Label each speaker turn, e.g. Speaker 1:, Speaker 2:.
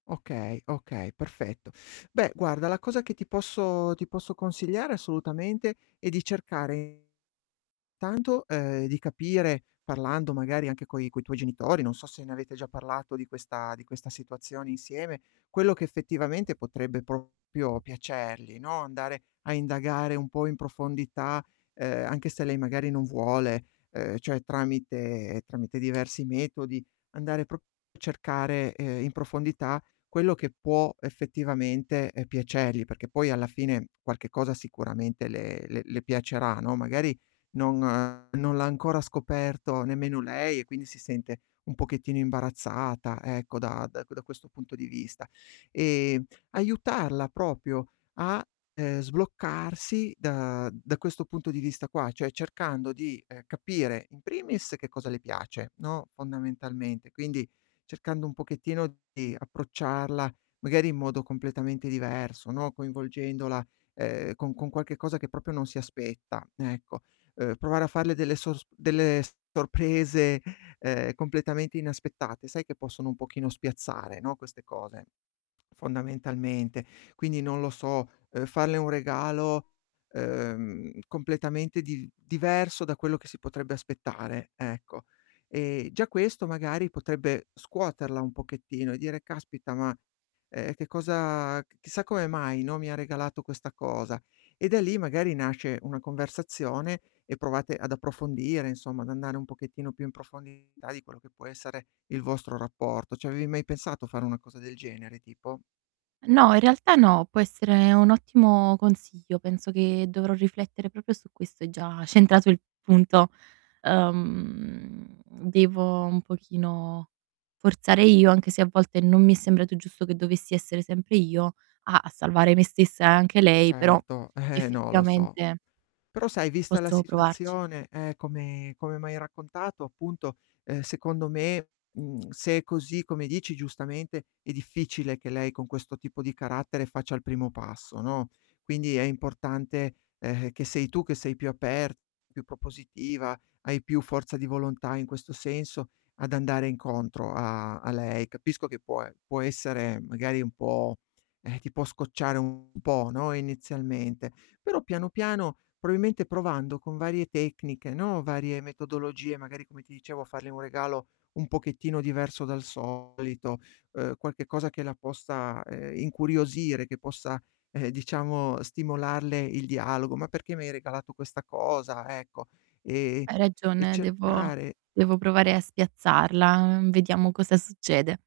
Speaker 1: Okay, okay, perfetto. Beh guarda la cosa che ti posso ti posso consigliare assolutamente è di cercare intanto uhm, di capire, parlando magari anche coi coi tuoi genitori, non so se ne avete già parlato di questa di questa situazione insieme, quello che effettivamente potrebbe proprio piacergli, no, andare a indagare un po' in profondità, uhm, anche se lei magari non vuole, uhm, cioè tramite tramite diversi metodi, andare prop a cercare, ehm, in profondità quello che può effettivamente, uhm, piacergli, perché poi alla fine qualche cosa sicuramente le le le piacerà, no, magari non non l'ha ancora scoperto nemmeno lei e quindi si sente un pochettino imbarazzata, ecco, da da da questo punto di vista. E aiutarla proprio a, uhm, sbloccarsi da da questo punto di vista qua, cioè cercando di, ehm, capire in primis che cosa le piace, no, fondamentalmente. Quindi, cercando un pochettino di approcciarla magari in modo completamente diverso, no, coinvolgendola, uhm, con con qualche cosa che proprio non si aspetta, ecco. Uhm, provare a farle delle sos delle sorprese, ehm, completamente inaspettate. Sai che possono un pochino spiazzare, no, queste cose, fondamentalmente. Quindi non lo so, uhm, farle un regalo, uhm, completamente div diverso da quello che si potrebbe aspettare, ecco. E già questo magari potrebbe scuoterla un pochettino e dire: "Caspita, ma, uhm, che cosa c chissà come mai, no, mi ha regalato questa cosa?" E da lì, magari nasce una conversazione e provate ad approfondire insomma, ad andare un pochettino più in profondità di quello che può essere il vostro rapporto. Ci avevi mai pensato a fare una cosa del genere tipo?
Speaker 2: No, in realtà no, può essere un ottimo consiglio, penso che dovrò riflettere proprio su questo, hai già centrato il punto. Uhm, devo un pochino forzare io anche se a volte non mi è sembrato giusto che dovessi essere sempre io a a salvare me stessa e anche lei, però
Speaker 1: Certo, eh, no lo so.
Speaker 2: effettivamente
Speaker 1: Però sai vista la
Speaker 2: posso provarci.
Speaker 1: situazione, eh, come come m'hai raccontato appunto, uhm, secondo me, mhmm, se è così, come dici giustamente, è difficile che lei con questo tipo di carattere faccia il primo passo, no, quindi è importante, ehm, che sei tu che sei più aperta, più propositiva, hai più forza di volontà in questo senso ad andare incontro a a lei. Capisco che può e può essere magari un po' eh, ti può scocciare un po', no, inizialmente. Però piano piano probabilmente provando con varie tecniche, no, varie metodologie magari come ti dicevo a fargli un regalo un pochettino diverso dal solito, uhm, qualche cosa che la possa, ehm, incuriosire, che possa, eh, diciamo stimolarle il dialogo: "Ma perché mi hai regalato questa cosa?" Ecco. Ehm,
Speaker 2: Hai
Speaker 1: e
Speaker 2: ragione devo
Speaker 1: cercare
Speaker 2: devo provare a spiazzarla, vediamo cosa succede.